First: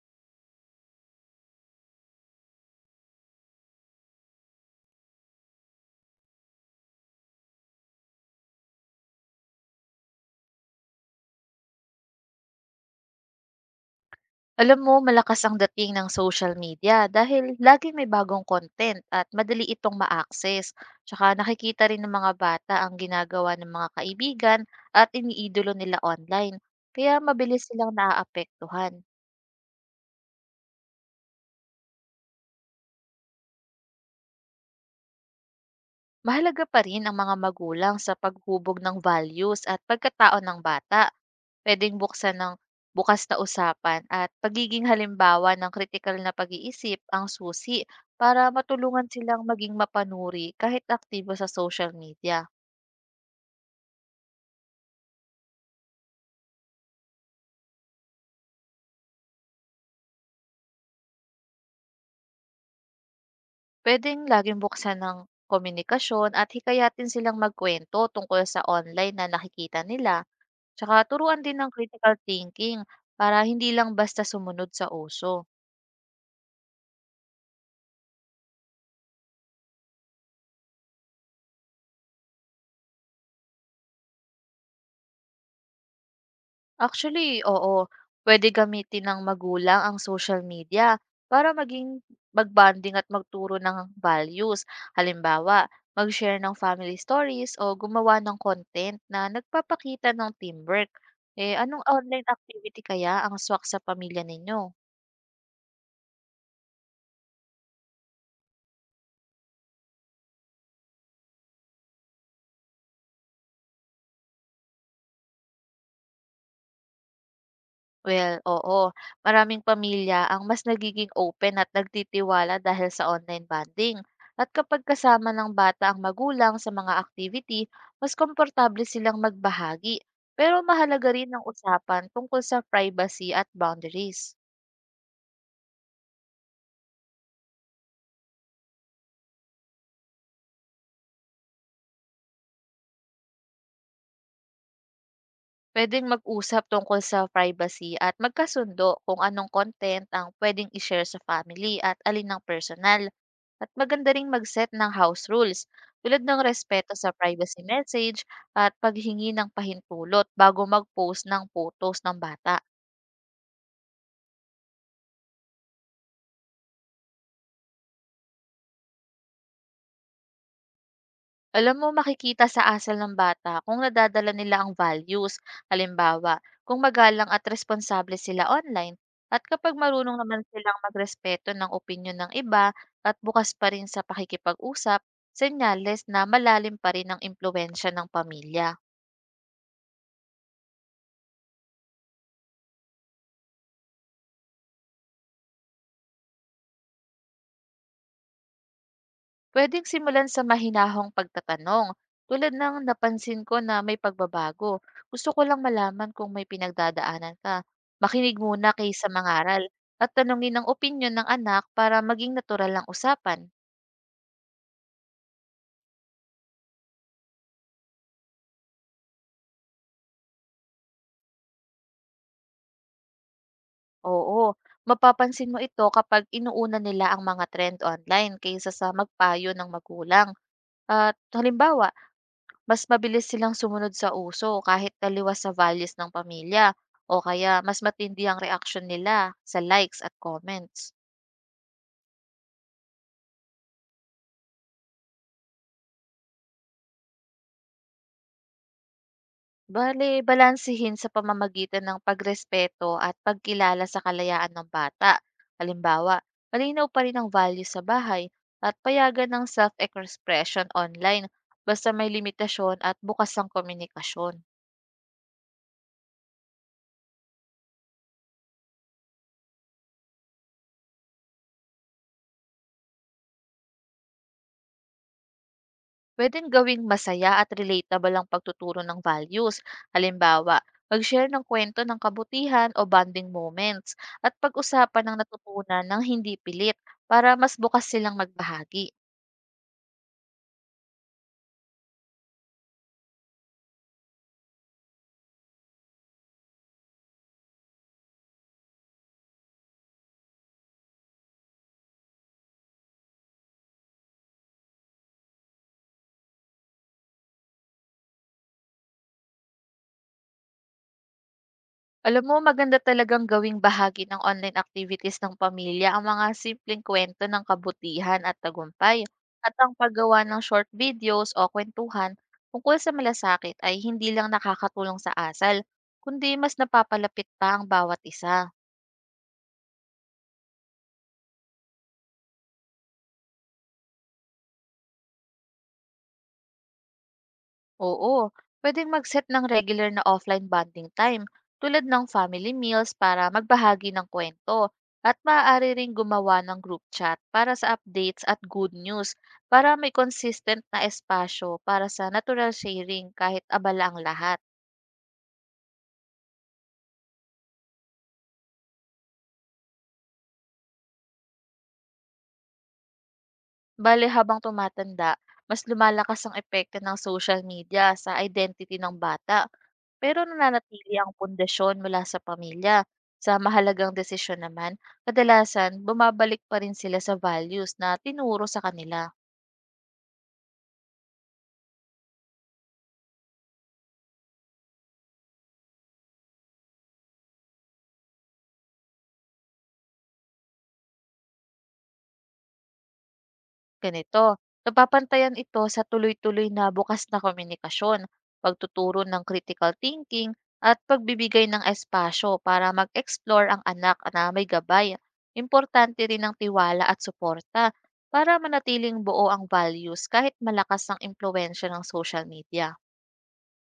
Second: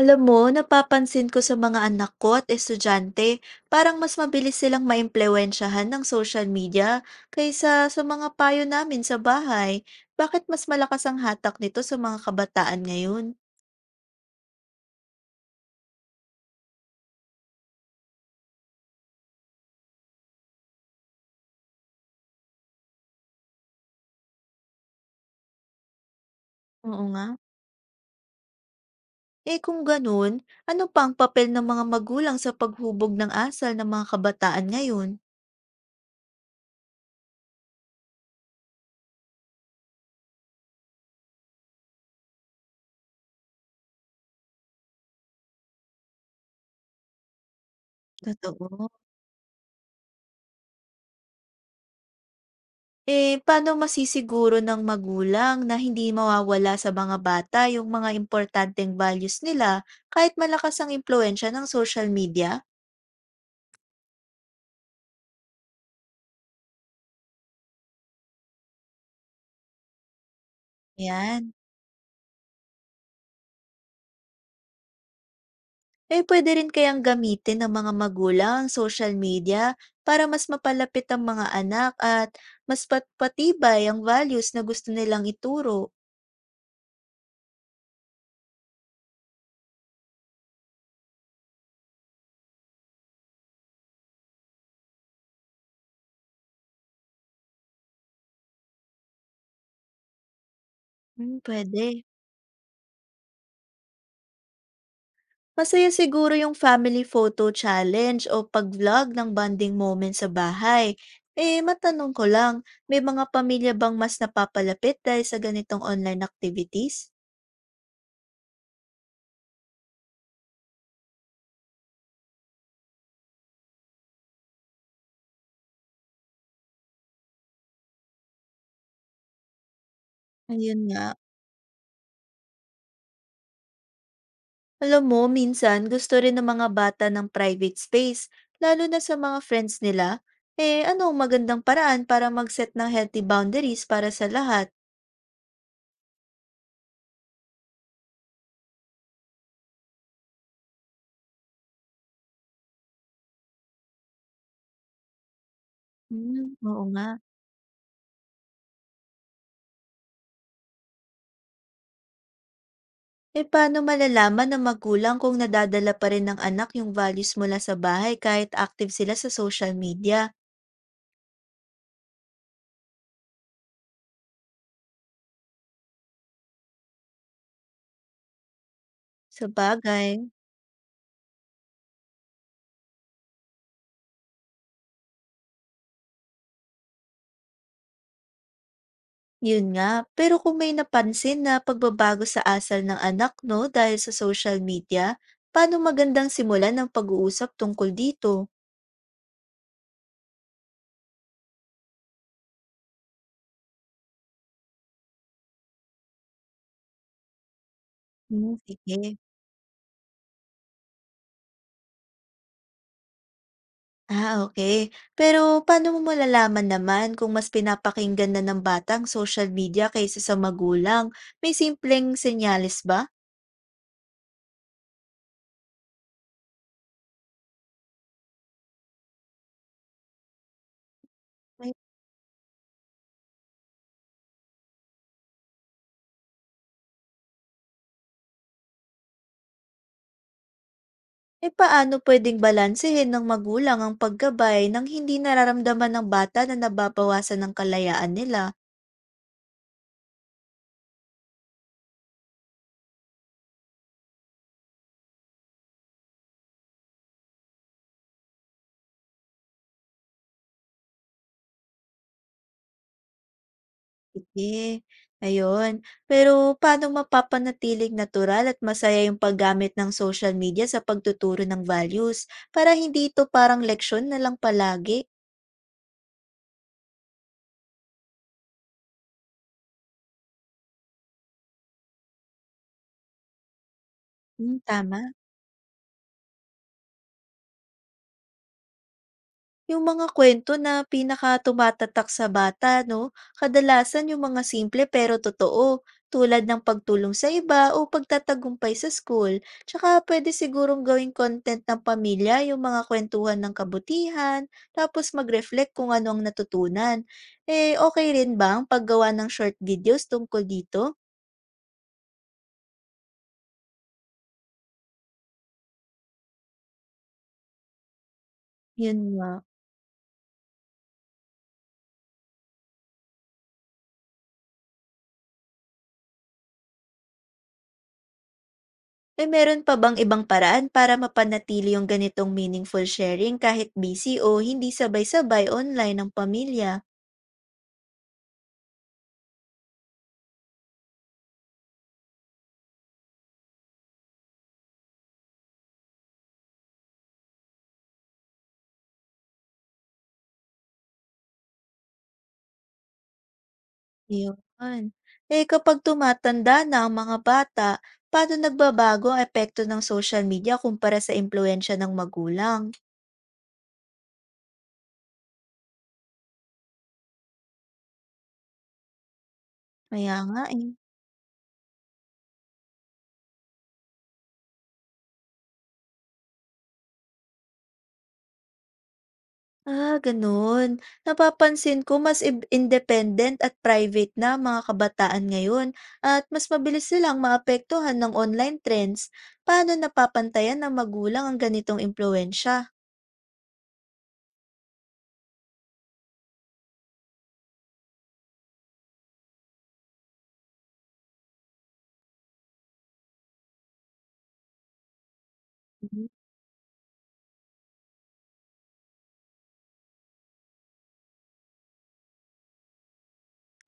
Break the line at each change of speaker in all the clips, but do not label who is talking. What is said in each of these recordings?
Alam mo, napapansin ko sa mga anak ko at estudyante, parang mas mabilis silang maimpluwensyahan ng social media kaysa sa mga payo namin sa bahay. Bakit mas malakas ang hatak nito sa mga kabataan ngayon?
Alam mo, malakas ang dating ng social media dahil laging may bagong content at madali itong ma-access. Tsaka nakikita rin ng mga bata ang ginagawa ng mga kaibigan at iniidolo nila online.
Oo
Kaya
nga.
mabilis silang naaapektuhan.
Eh kung ganun, ano pa ang papel ng mga magulang sa paghubog ng asal ng mga kabataan ngayon?
Mahalaga pa rin ang mga magulang sa paghubog ng values at pagkatao ng bata. Puwedeng buksan ng bukas na usapan at pagiging halimbawa ng kritikal na pag-iisip ang susi para
Totoo.
matulungan silang maging mapanuri kahit aktibo sa social media.
Eh, paano masisiguro ng magulang na hindi mawawala sa mga bata yung mga importanteng values nila kahit malakas ang impluensya ng social media?
Pwedeng laging buksan ng komunikasyon at hikayatin silang magkwento tungkol sa online na nakikita nila. Tsaka turuan
Yan.
din ng critical thinking para hindi lang basta sumunod sa uso.
Eh, pwede rin kayang gamitin ng mga magulang ang social media para mas mapalapit ang mga anak at mas patpatibay ang values na gusto nilang ituro.
Actually, oo. Pwede gamitin ng magulang ang social media para maging magbanding at magturo ng values. Halimbawa, mag-share ng family stories o gumawa ng content na nagpapakita ng teamwork.
Hmm,
Eh, anong
pwede.
online activity kaya ang swak sa pamilya ninyo?
Masaya siguro yung family photo challenge o pag-vlog ng bonding moment sa bahay. Eh, matanong ko lang, may mga pamilya bang mas napapalapit dahil sa ganitong online activities?
Well, oo. Maraming pamilya ang mas nagiging open at nagtitiwala dahil sa online bonding. At kapag kasama ng bata ang magulang sa mga activity, mas komportable silang magbahagi. Pero
Ayun nga.
mahalaga rin ang usapan tungkol sa privacy at boundaries.
Alam mo, minsan gusto rin ng mga bata ng private space, lalo na sa mga friends nila. Eh, ano ang magandang paraan para mag-set ng healthy boundaries para sa lahat?
Puwedeng mag-usap tungkol sa privacy at magkasundo kung anong content ang puwedeng i-share sa family at alin ang personal. At maganda ring mag-set ng house rules tulad ng
Hmm, oo
respeto
nga.
sa privacy message at paghingi ng pahintulot bago mag-post ng photos ng bata.
Eh, paano malalaman ng magulang kung nadadala pa rin ng anak yung values mula sa bahay kahit active sila sa social media?
Alam mo, makikita sa asal ng bata kung nadadala nila ang values. Halimbawa, kung magalang at responsable sila online, at
Sa
kapag marunong
sabagay,
naman silang magrespeto ng opinyon ng iba at bukas pa rin sa pakikipag-usap, senyales na malalim pa rin ang impluensya ng pamilya.
yun nga. Pero kung may napansin na pagbabago sa asal ng anak, no, dahil sa social media, paano magandang simulan ng pag-uusap tungkol dito?
Pwedeng simulan sa mahinahong pagtatanong. Tulad ng napansin ko na may pagbabago. Gusto ko lang malaman kung may pinagdadaanan ka. Makinig
Hmm,
muna kaysa
sige.
mangaral at tanungin ang opinyon ng anak para maging natural ang usapan.
Ah, okay. Pero paano mo malalaman naman kung mas pinapakinggan na ng batang social media kaysa sa magulang? May simpleng senyales ba?
Oo, mapapansin mo ito kapag inuuna nila ang mga trend online kaysa sa magpayo ng magulang. At halimbawa, mas mabilis silang sumunod sa uso kahit taliwas sa values ng pamilya o kaya mas matindi ang reaksyon nila sa likes at comments.
Eh, paano puwedeng balansehin ng magulang ang paggabay nang hindi nararamdaman ng bata na nababawasan ng kalayaan nila?
Bale, balansehin sa pamamagitan ng pagrespeto at pagkilala sa kalayaan ng bata. Halimbawa, malinaw pa rin ang values sa bahay at payagan ng self-expression online basta may limitasyon at bukas ang komunikasyon.
Sige, ayun. Pero paano mapapanatiling natural at masaya yung paggamit ng social media sa pagtuturo ng values para hindi ito parang leksyon na lang palagi?
Puwedeng gawing masaya at relatable ang pagtuturo ng values. Halimbawa, mag-share ng kwento ng kabutihan o bonding moments at
Hmm,
pag-usapan
tama.
ng natutunan ng hindi pilit para mas bukas silang magbahagi.
Yung mga kwento na pinaka-tumatatak sa bata 'no, kadalasan yung mga simple pero totoo, tulad ng pagtulong sa iba o pagtatagumpay sa school. Tsaka puwede sigurong gawing content ng pamilya yung mga kuwentuhan ng kabutihan, tapos mag-reflect kung ano ang natutunan. Eh, okay rin ba ang paggawa ng short videos tungkol dito?
Alam mo, maganda talagang gawing bahagi ng online activities ng pamilya ang mga simpleng kwento ng kabutihan at
Yun
tagumpay.
nga.
At ang paggawa ng short videos o kwentuhan tungkol sa malasakit ay hindi lang nakakatulong sa asal, kundi mas napapalapit pa ang bawat isa.
Eh, meron pa bang ibang paraan para mapanatili yung ganitong meaningful sharing kahit busy o hindi sabay-sabay online ang pamilya?
Oo, pwedeng mag-set ng regular na offline bonding time tulad ng family meals para magbahagi ng kwento at maaari ring gumawa ng group chat para sa updates at good news para may consistent na espasyo para sa natural sharing kahit abala ang lahat.
Yun. Eh, kapag tumatanda na ang mga bata, paano nagbabago ang epekto ng social media kumpara sa impluensya ng magulang?
Bale habang tumatanda, mas lumalakas ang epekto ng social media sa identity ng bata.
Kaya
Pero
nga eh.
nananatili ang pundasyon mula sa pamilya. Sa mahalagang desisyon naman, kadalasan bumabalik pa rin sila sa values na tinuro sa kanila.
Ah, gano'n. Napapansin ko mas independent at private na ang mga kabataan ngayon at mas mabilis silang maapektuhan ng online trends. Paano napapantayan ng magulang ang ganitong impluwensya?
Ganito, napapantayan ito sa tuloy-tuloy na bukas na komunikasyon, pagtuturo ng critical thinking, at pagbibigay ng espasyo para mag-explore ang anak na may gabay. Importante
Mhm.
rin ang tiwala at suporta para manatiling buo ang values kahit malakas ang impluensya ng social media.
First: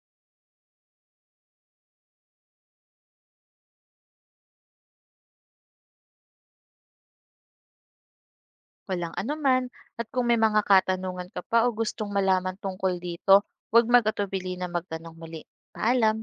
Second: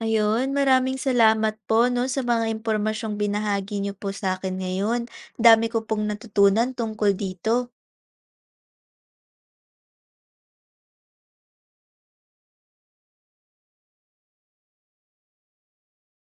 Ayun, maraming salamat po no sa mga impormasyong binahagi niyo po sa akin ngayon. Dami ko pong natutunan tungkol dito.
Walang anuman, at kung may mga katanungan ka pa o gustong malaman tungkol dito, huwag mag-atubili na magtanong muli. Paalam!